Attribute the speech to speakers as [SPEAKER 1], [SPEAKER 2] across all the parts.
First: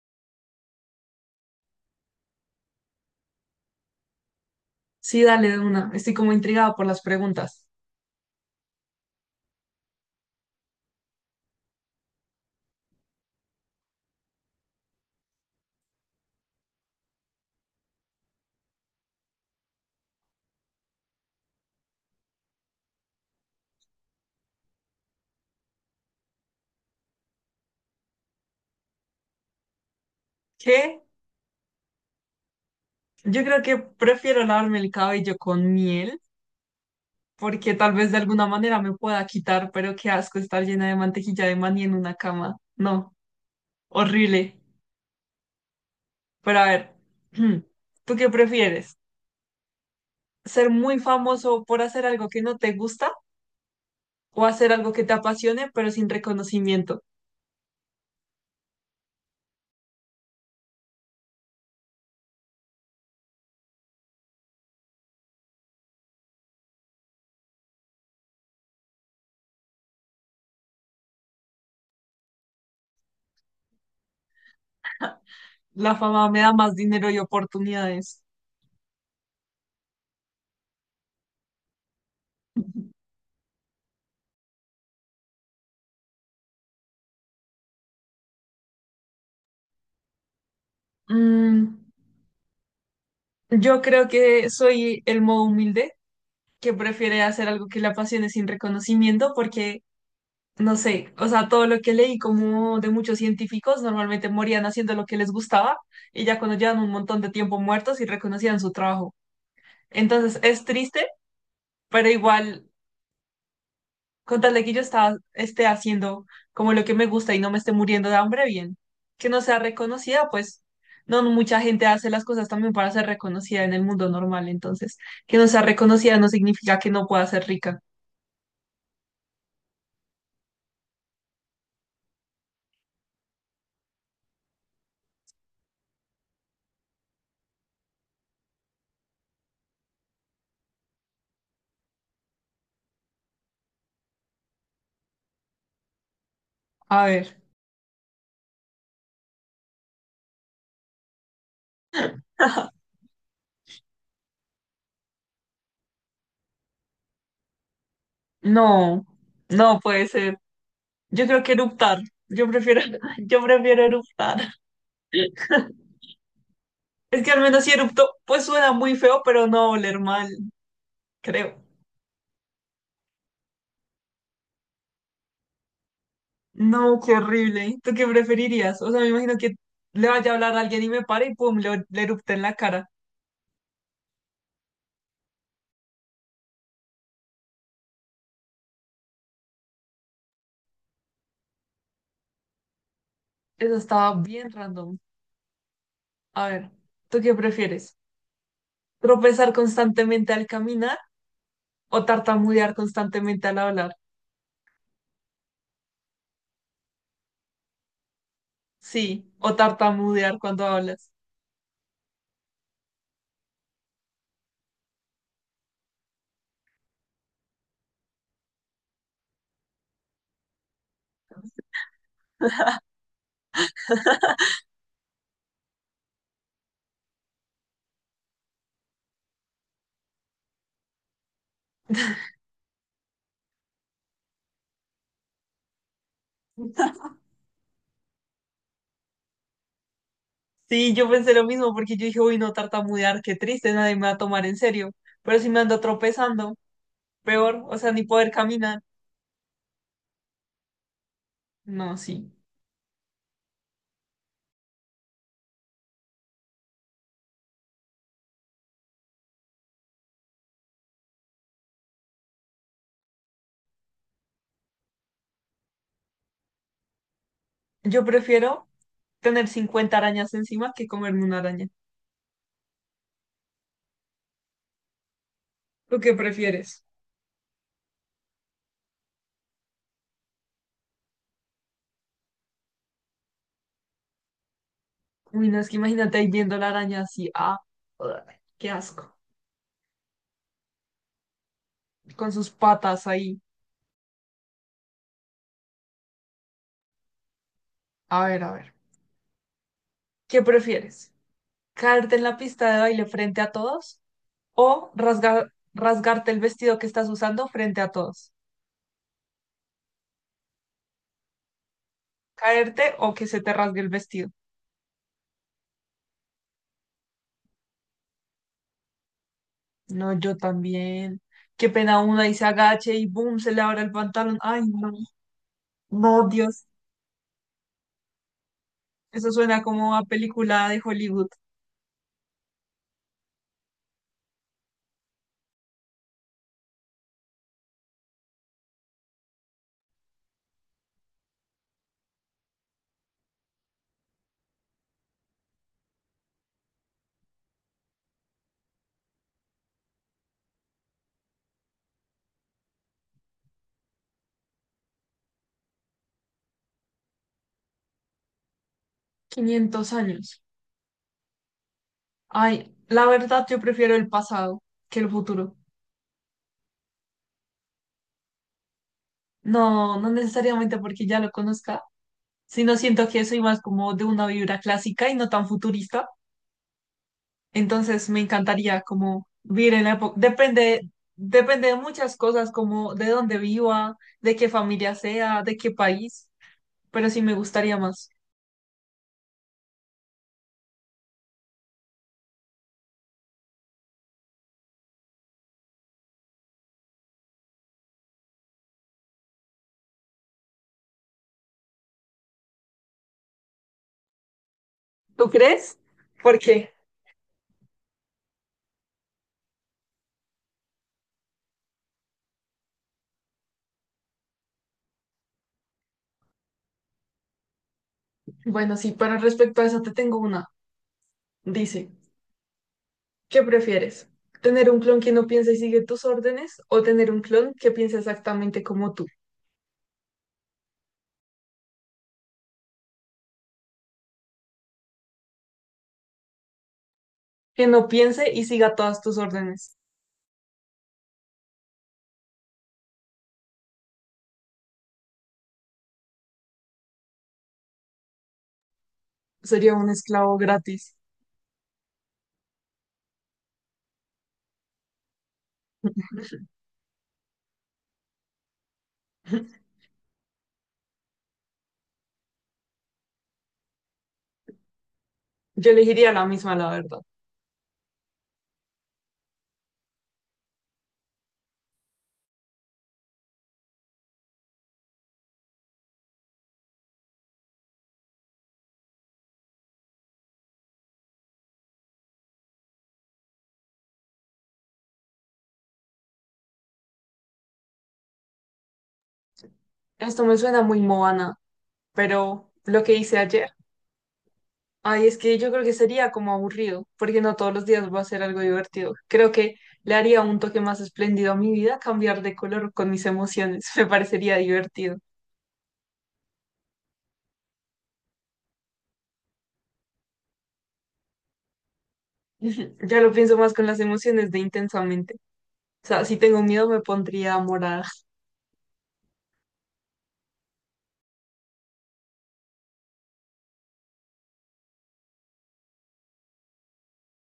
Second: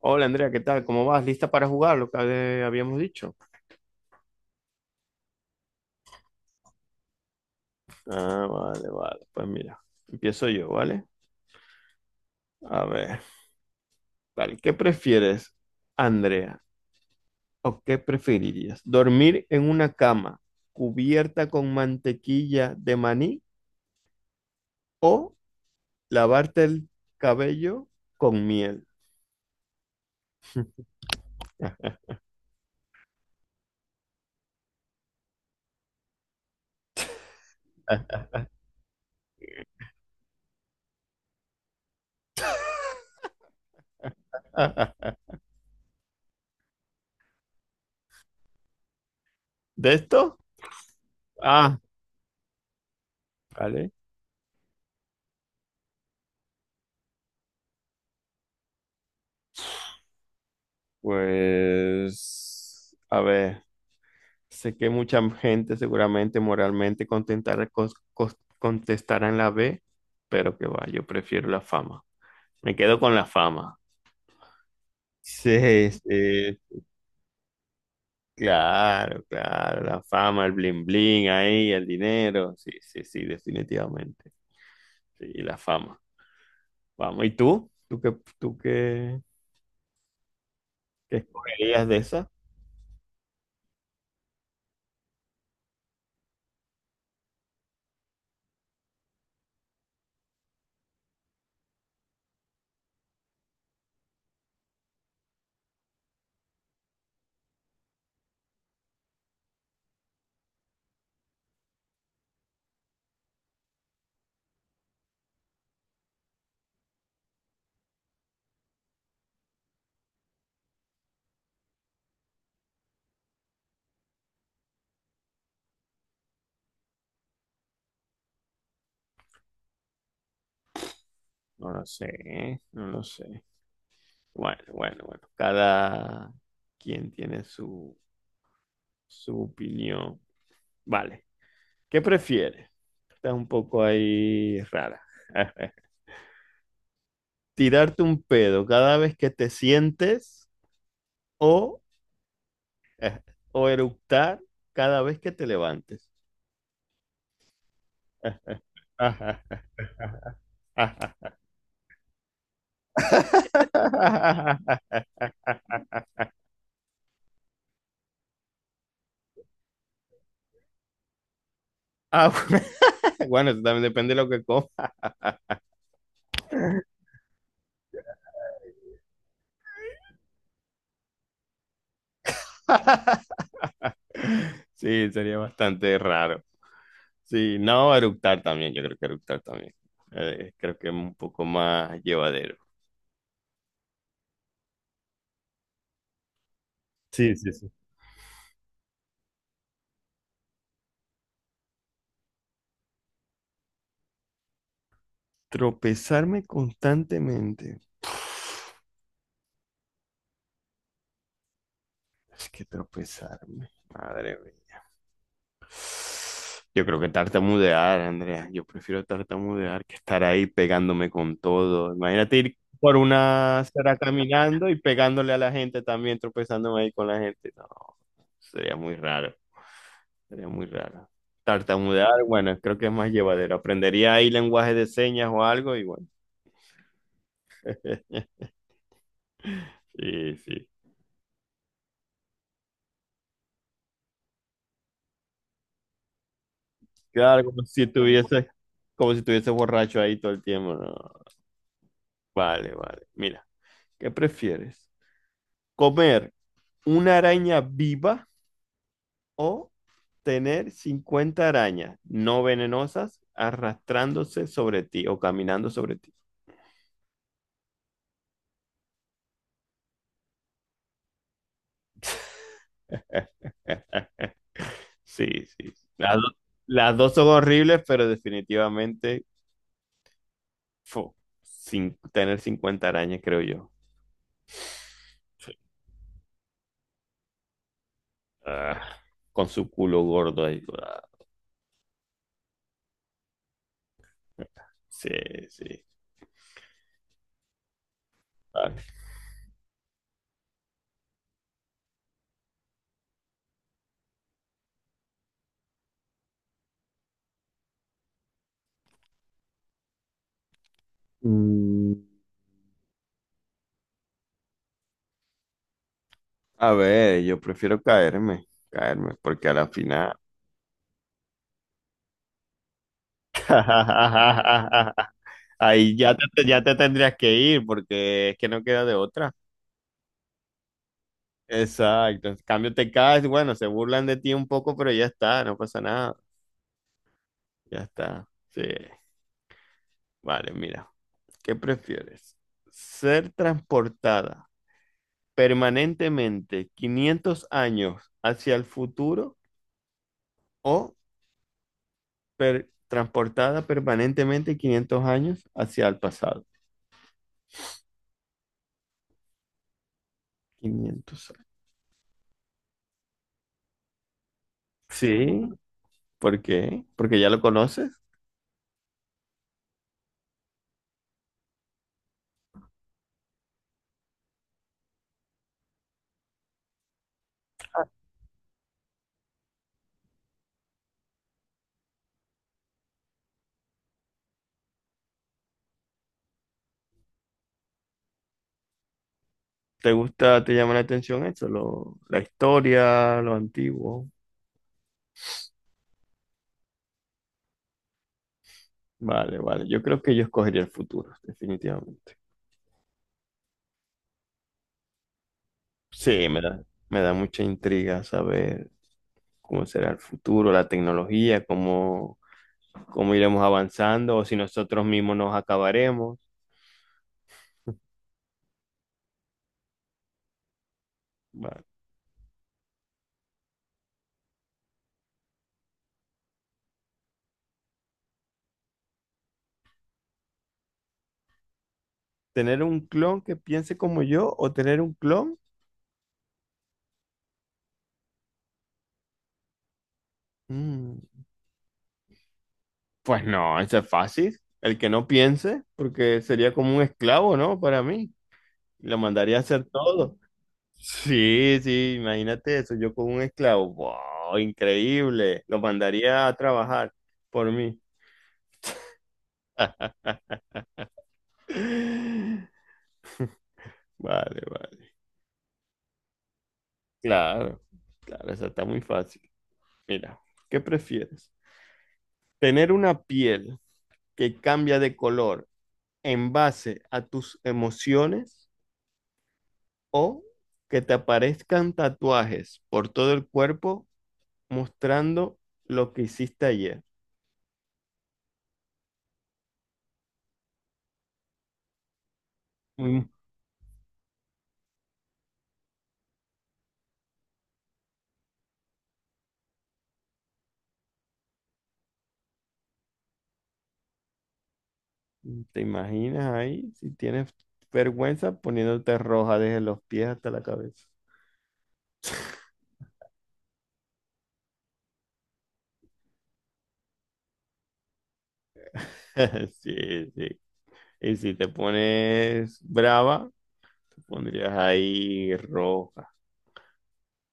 [SPEAKER 1] Hola Andrea, ¿qué tal? ¿Cómo vas? ¿Lista para jugar lo que habíamos dicho?
[SPEAKER 2] Sí, dale de una. Estoy como intrigada por las preguntas.
[SPEAKER 1] Ah, vale, vale. Pues mira, empiezo yo, ¿vale? A ver, vale. ¿Qué prefieres, Andrea? ¿O qué preferirías? ¿Dormir en una cama cubierta con mantequilla de maní o lavarte el cabello con miel?
[SPEAKER 2] ¿Qué? Yo creo que prefiero lavarme el cabello con miel, porque tal vez de alguna manera me pueda quitar, pero qué asco estar llena de mantequilla de maní en una cama. No, horrible. Pero a ver, ¿tú qué prefieres?
[SPEAKER 1] ¿De esto?
[SPEAKER 2] ¿Ser muy famoso
[SPEAKER 1] Ah,
[SPEAKER 2] por hacer algo que no te gusta
[SPEAKER 1] vale.
[SPEAKER 2] o hacer algo que te apasione, pero sin reconocimiento?
[SPEAKER 1] Pues, a ver. Sé que mucha gente seguramente moralmente contestará en la B, pero que va, yo prefiero la fama. Me quedo con la fama. Sí,
[SPEAKER 2] La fama me da
[SPEAKER 1] sí,
[SPEAKER 2] más dinero y oportunidades.
[SPEAKER 1] claro, claro, la fama, el bling bling ahí, el dinero. Sí, sí, sí, definitivamente. Sí, la fama. Vamos, ¿y tú? ¿Qué
[SPEAKER 2] Mm,
[SPEAKER 1] escogerías de esa?
[SPEAKER 2] yo creo que soy el modo humilde que prefiere hacer algo que le apasione sin reconocimiento porque, no sé, o sea, todo lo que leí como de muchos científicos normalmente morían haciendo lo que les gustaba y ya cuando llevan un montón de tiempo muertos y reconocían su trabajo. Entonces es triste, pero igual, con tal de que yo estaba, esté haciendo como lo que me gusta y no me esté muriendo de hambre, bien. Que no sea reconocida, pues no mucha gente hace las cosas también para ser reconocida en el mundo normal, entonces que no sea reconocida no significa que no pueda ser rica.
[SPEAKER 1] No lo sé, no lo sé. Bueno, bueno, bueno, cada quien tiene su opinión. Vale. ¿Qué prefieres? Está un poco ahí rara.
[SPEAKER 2] A ver.
[SPEAKER 1] ¿Tirarte un pedo cada vez que te sientes o, o eructar cada vez que te levantes?
[SPEAKER 2] No, no puede ser. Yo creo que eruptar. Yo prefiero, yo prefiero eruptar. Es que al menos si erupto, pues suena muy feo, pero no va a oler mal, creo.
[SPEAKER 1] Ah, bueno, bueno, eso también depende de lo que comas.
[SPEAKER 2] No, qué horrible. ¿Tú qué preferirías? O sea, me imagino que le vaya a hablar a alguien y me pare y pum, le erupte en la cara.
[SPEAKER 1] Sí, sería bastante raro. Sí, no, eructar también, yo creo que eructar también. Creo que es un poco más llevadero.
[SPEAKER 2] Eso estaba bien random. A ver, ¿tú qué
[SPEAKER 1] Sí, sí, sí.
[SPEAKER 2] prefieres? ¿Tropezar constantemente al caminar o tartamudear constantemente al hablar?
[SPEAKER 1] Tropezarme constantemente.
[SPEAKER 2] Sí, o tartamudear cuando hablas.
[SPEAKER 1] Es que tropezarme, madre mía. Yo creo que tartamudear, Andrea. Yo prefiero tartamudear que estar ahí pegándome con todo. Imagínate ir por una acera caminando y pegándole a la gente también, tropezándome ahí con la gente. No, sería muy raro. Sería muy raro. Tartamudear, bueno, creo que es más llevadero. Aprendería ahí lenguaje de señas o algo, y bueno. Sí, sí.
[SPEAKER 2] Sí, yo pensé lo mismo porque yo dije, uy, no tartamudear, qué triste, nadie me va a tomar en serio. Pero si me ando tropezando,
[SPEAKER 1] Claro, como
[SPEAKER 2] peor, o
[SPEAKER 1] si
[SPEAKER 2] sea, ni poder
[SPEAKER 1] tuviese,
[SPEAKER 2] caminar.
[SPEAKER 1] como si tuviese borracho ahí todo el tiempo. No.
[SPEAKER 2] No, sí.
[SPEAKER 1] Vale, vale. Mira, ¿qué prefieres? ¿Comer una araña viva o tener 50 arañas no venenosas arrastrándose sobre ti o caminando sobre ti?
[SPEAKER 2] Yo prefiero tener 50 arañas encima que comerme una araña.
[SPEAKER 1] Sí, sí.
[SPEAKER 2] ¿Tú qué
[SPEAKER 1] Las do-
[SPEAKER 2] prefieres?
[SPEAKER 1] las dos son horribles, pero definitivamente, fu, sin tener 50 arañas, creo yo.
[SPEAKER 2] Uy, no, es que imagínate ahí viendo la araña así, ah, ugh, qué
[SPEAKER 1] Ah,
[SPEAKER 2] asco,
[SPEAKER 1] con su culo gordo ahí. Ah,
[SPEAKER 2] con sus patas ahí.
[SPEAKER 1] sí, sí.
[SPEAKER 2] A ver, a
[SPEAKER 1] Ah.
[SPEAKER 2] ver. ¿Qué prefieres? ¿Caerte en la pista de baile frente a todos o rasgarte el vestido que estás usando frente a todos?
[SPEAKER 1] Mm,
[SPEAKER 2] Caerte o que se te rasgue el vestido.
[SPEAKER 1] A ver, yo prefiero caerme, caerme, porque a la
[SPEAKER 2] No,
[SPEAKER 1] final.
[SPEAKER 2] yo también. Qué pena una y se agache y boom, se le abra el pantalón. Ay, no,
[SPEAKER 1] Ahí ya
[SPEAKER 2] no,
[SPEAKER 1] te, ya
[SPEAKER 2] Dios.
[SPEAKER 1] te tendrías que ir, porque es que no queda de
[SPEAKER 2] Eso
[SPEAKER 1] otra.
[SPEAKER 2] suena como a película de Hollywood.
[SPEAKER 1] Exacto. En cambio, te caes, bueno, se burlan de ti un poco, pero ya está, no pasa nada. Ya está. Sí. Vale, mira. ¿Qué prefieres? ¿Ser transportada permanentemente 500 años hacia el futuro o transportada permanentemente 500 años hacia el pasado?
[SPEAKER 2] 500 años.
[SPEAKER 1] 500 años.
[SPEAKER 2] Ay, la verdad yo prefiero el pasado que el
[SPEAKER 1] Sí,
[SPEAKER 2] futuro.
[SPEAKER 1] ¿por qué? Porque ya lo conoces.
[SPEAKER 2] No, no necesariamente porque ya lo conozca, sino siento que soy más como de una vibra clásica y no tan futurista. Entonces me encantaría como vivir en la época, depende, depende de muchas cosas, como de dónde viva, de qué familia sea, de qué país, pero sí me gustaría más.
[SPEAKER 1] ¿Te gusta, te llama la atención eso? La historia, lo antiguo. Vale, vale. Yo creo que yo escogería el futuro, definitivamente.
[SPEAKER 2] ¿Tú crees?
[SPEAKER 1] Sí,
[SPEAKER 2] ¿Por
[SPEAKER 1] me da,
[SPEAKER 2] qué?
[SPEAKER 1] me da mucha intriga saber cómo será el futuro, la tecnología, cómo iremos avanzando, o si nosotros mismos nos acabaremos.
[SPEAKER 2] Bueno, sí, pero respecto a eso te tengo una.
[SPEAKER 1] Va.
[SPEAKER 2] Dice, ¿qué prefieres? ¿Tener un clon que no piense y sigue tus órdenes o tener un clon que piense exactamente como tú?
[SPEAKER 1] ¿Tener un clon que piense como yo o tener un clon?
[SPEAKER 2] Que no piense y siga todas tus órdenes.
[SPEAKER 1] Mm, pues no, eso es fácil. El que no piense, porque sería como un esclavo, ¿no? Para mí. Lo mandaría a hacer
[SPEAKER 2] Sería un
[SPEAKER 1] todo.
[SPEAKER 2] esclavo gratis.
[SPEAKER 1] Sí, sí, imagínate eso, yo con un esclavo, wow, increíble, lo mandaría a trabajar por mí. Vale, vale.
[SPEAKER 2] Yo elegiría la misma, la verdad.
[SPEAKER 1] Claro, claro, esa está muy fácil. Mira, ¿qué prefieres? ¿Tener una piel que cambia de color en base a tus emociones o que te aparezcan tatuajes por todo el cuerpo mostrando lo que hiciste ayer?
[SPEAKER 2] Esto me suena muy Moana, pero lo que
[SPEAKER 1] Mm,
[SPEAKER 2] hice ayer, ay, es que yo creo que sería como aburrido, porque no todos los días va a ser algo divertido. Creo que le haría un toque más espléndido a mi vida cambiar de color con mis emociones, me parecería divertido.
[SPEAKER 1] ¿Te imaginas ahí si tienes vergüenza poniéndote roja desde los pies hasta la cabeza?
[SPEAKER 2] Ujú. Ya lo pienso más con las emociones de intensamente. O sea, si tengo miedo me pondría morada.
[SPEAKER 1] Sí, sí. Y si te pones brava, tú pondrías ahí roja,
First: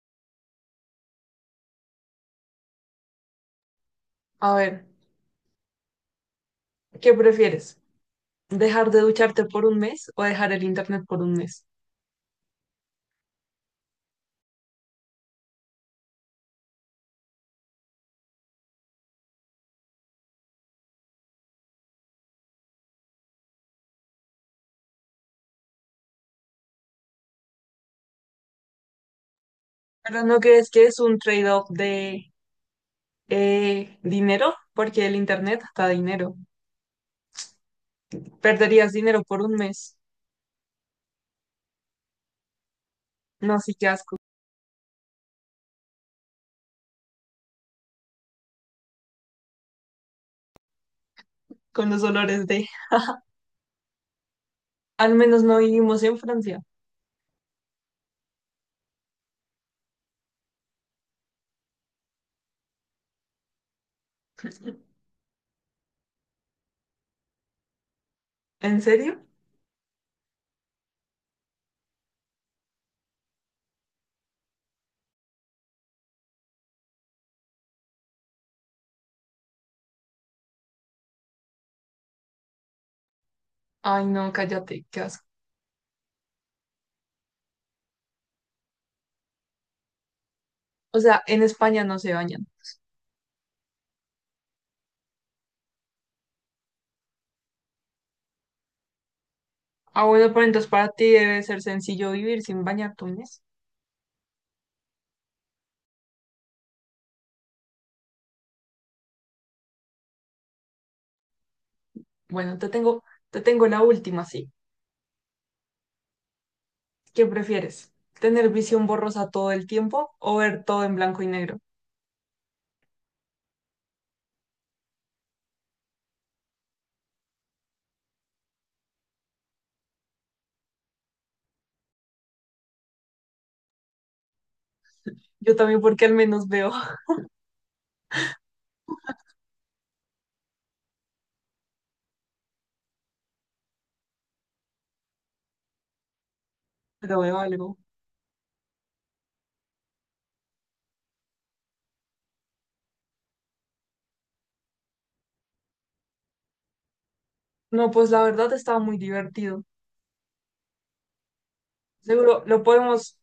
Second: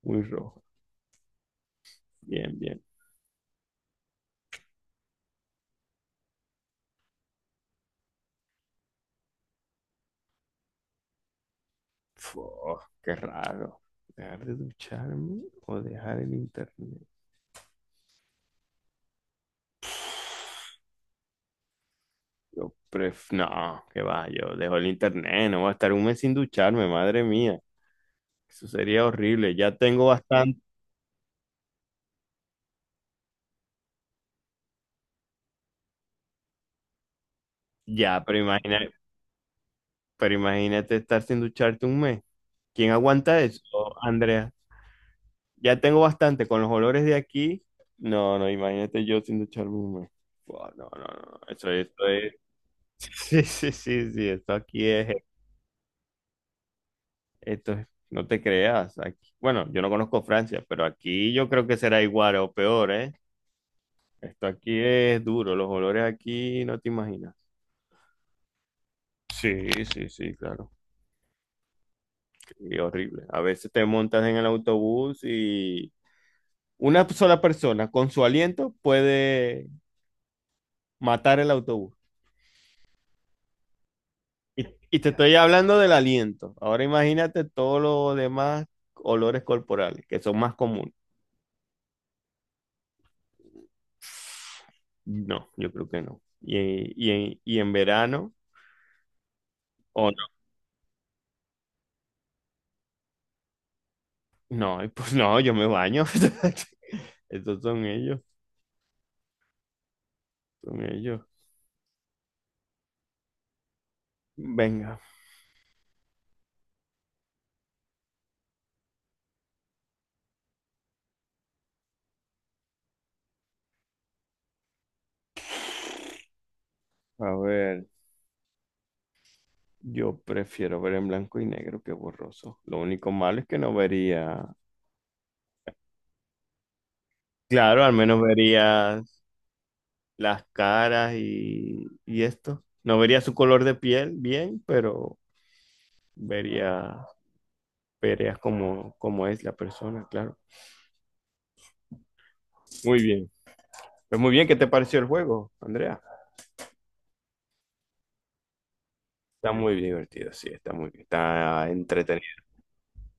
[SPEAKER 1] muy roja. Bien, bien.
[SPEAKER 2] A ver, ¿qué prefieres? ¿Dejar de ducharte por un mes o dejar el internet por un mes?
[SPEAKER 1] Fu, qué raro. ¿Dejar de ducharme o dejar el internet? No, qué va, yo dejo el internet, no voy a estar un mes sin ducharme, madre mía. Eso sería horrible. Ya tengo
[SPEAKER 2] Pero ¿no
[SPEAKER 1] bastante.
[SPEAKER 2] crees que es un trade-off de dinero? Porque el internet da dinero.
[SPEAKER 1] Ya, pero
[SPEAKER 2] Perderías
[SPEAKER 1] imagínate,
[SPEAKER 2] dinero por un mes.
[SPEAKER 1] pero imagínate estar sin ducharte un mes. ¿Quién aguanta
[SPEAKER 2] No,
[SPEAKER 1] eso,
[SPEAKER 2] sí, qué asco.
[SPEAKER 1] Andrea? Ya tengo bastante con los olores de aquí. No, no, imagínate yo sin ducharme un mes. Buah, no, no, no. Eso,
[SPEAKER 2] Con
[SPEAKER 1] eso
[SPEAKER 2] los
[SPEAKER 1] es.
[SPEAKER 2] olores de...
[SPEAKER 1] Sí, sí, sí, sí, esto aquí es,
[SPEAKER 2] Al menos no vivimos en Francia.
[SPEAKER 1] esto es, no te creas, aquí, bueno, yo no conozco Francia, pero aquí yo creo que será igual o peor, ¿eh? Esto aquí es duro, los olores aquí no te imaginas.
[SPEAKER 2] ¿En serio?
[SPEAKER 1] Sí, sí, sí, claro, y horrible. A veces te montas en el autobús y una sola persona con su aliento puede matar el autobús.
[SPEAKER 2] Ay, no,
[SPEAKER 1] Y,
[SPEAKER 2] cállate,
[SPEAKER 1] y
[SPEAKER 2] qué
[SPEAKER 1] te
[SPEAKER 2] asco.
[SPEAKER 1] estoy hablando del aliento. Ahora imagínate todos los demás olores corporales, que son más comunes.
[SPEAKER 2] O sea, en España no se bañan.
[SPEAKER 1] No, yo creo que no. Y, y en verano,
[SPEAKER 2] Ah,
[SPEAKER 1] o no,
[SPEAKER 2] bueno, pero entonces para ti debe ser sencillo vivir sin bañarte un mes.
[SPEAKER 1] no, pues no, yo me baño. Estos son ellos, son ellos.
[SPEAKER 2] Bueno, te tengo la última, sí.
[SPEAKER 1] Venga,
[SPEAKER 2] ¿Qué prefieres? ¿Tener visión borrosa todo el tiempo o ver todo en blanco y negro?
[SPEAKER 1] a ver, yo prefiero ver en blanco y negro que borroso. Lo único malo es que no vería,
[SPEAKER 2] Yo también porque al menos veo,
[SPEAKER 1] claro, al menos verías las caras y, esto. No vería su color de piel bien, pero vería,
[SPEAKER 2] pero veo algo.
[SPEAKER 1] verías cómo es la persona, claro. Muy bien. Pues muy bien, ¿qué te pareció el juego, Andrea?
[SPEAKER 2] No, pues la verdad estaba muy
[SPEAKER 1] Está
[SPEAKER 2] divertido.
[SPEAKER 1] muy divertido, sí, está
[SPEAKER 2] Seguro
[SPEAKER 1] entretenido.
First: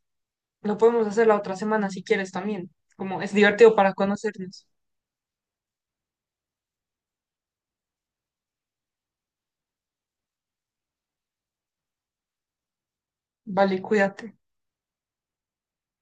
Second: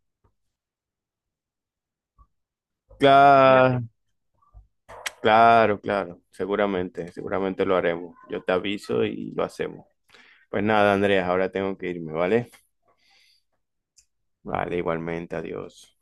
[SPEAKER 2] lo podemos hacer la otra semana si quieres también. Como es divertido
[SPEAKER 1] Claro,
[SPEAKER 2] para conocernos.
[SPEAKER 1] claro, claro, seguramente, seguramente lo haremos. Yo te aviso y lo hacemos. Pues nada, Andrea, ahora tengo que irme, ¿vale?
[SPEAKER 2] Vale, cuídate.
[SPEAKER 1] Vale, igualmente, adiós.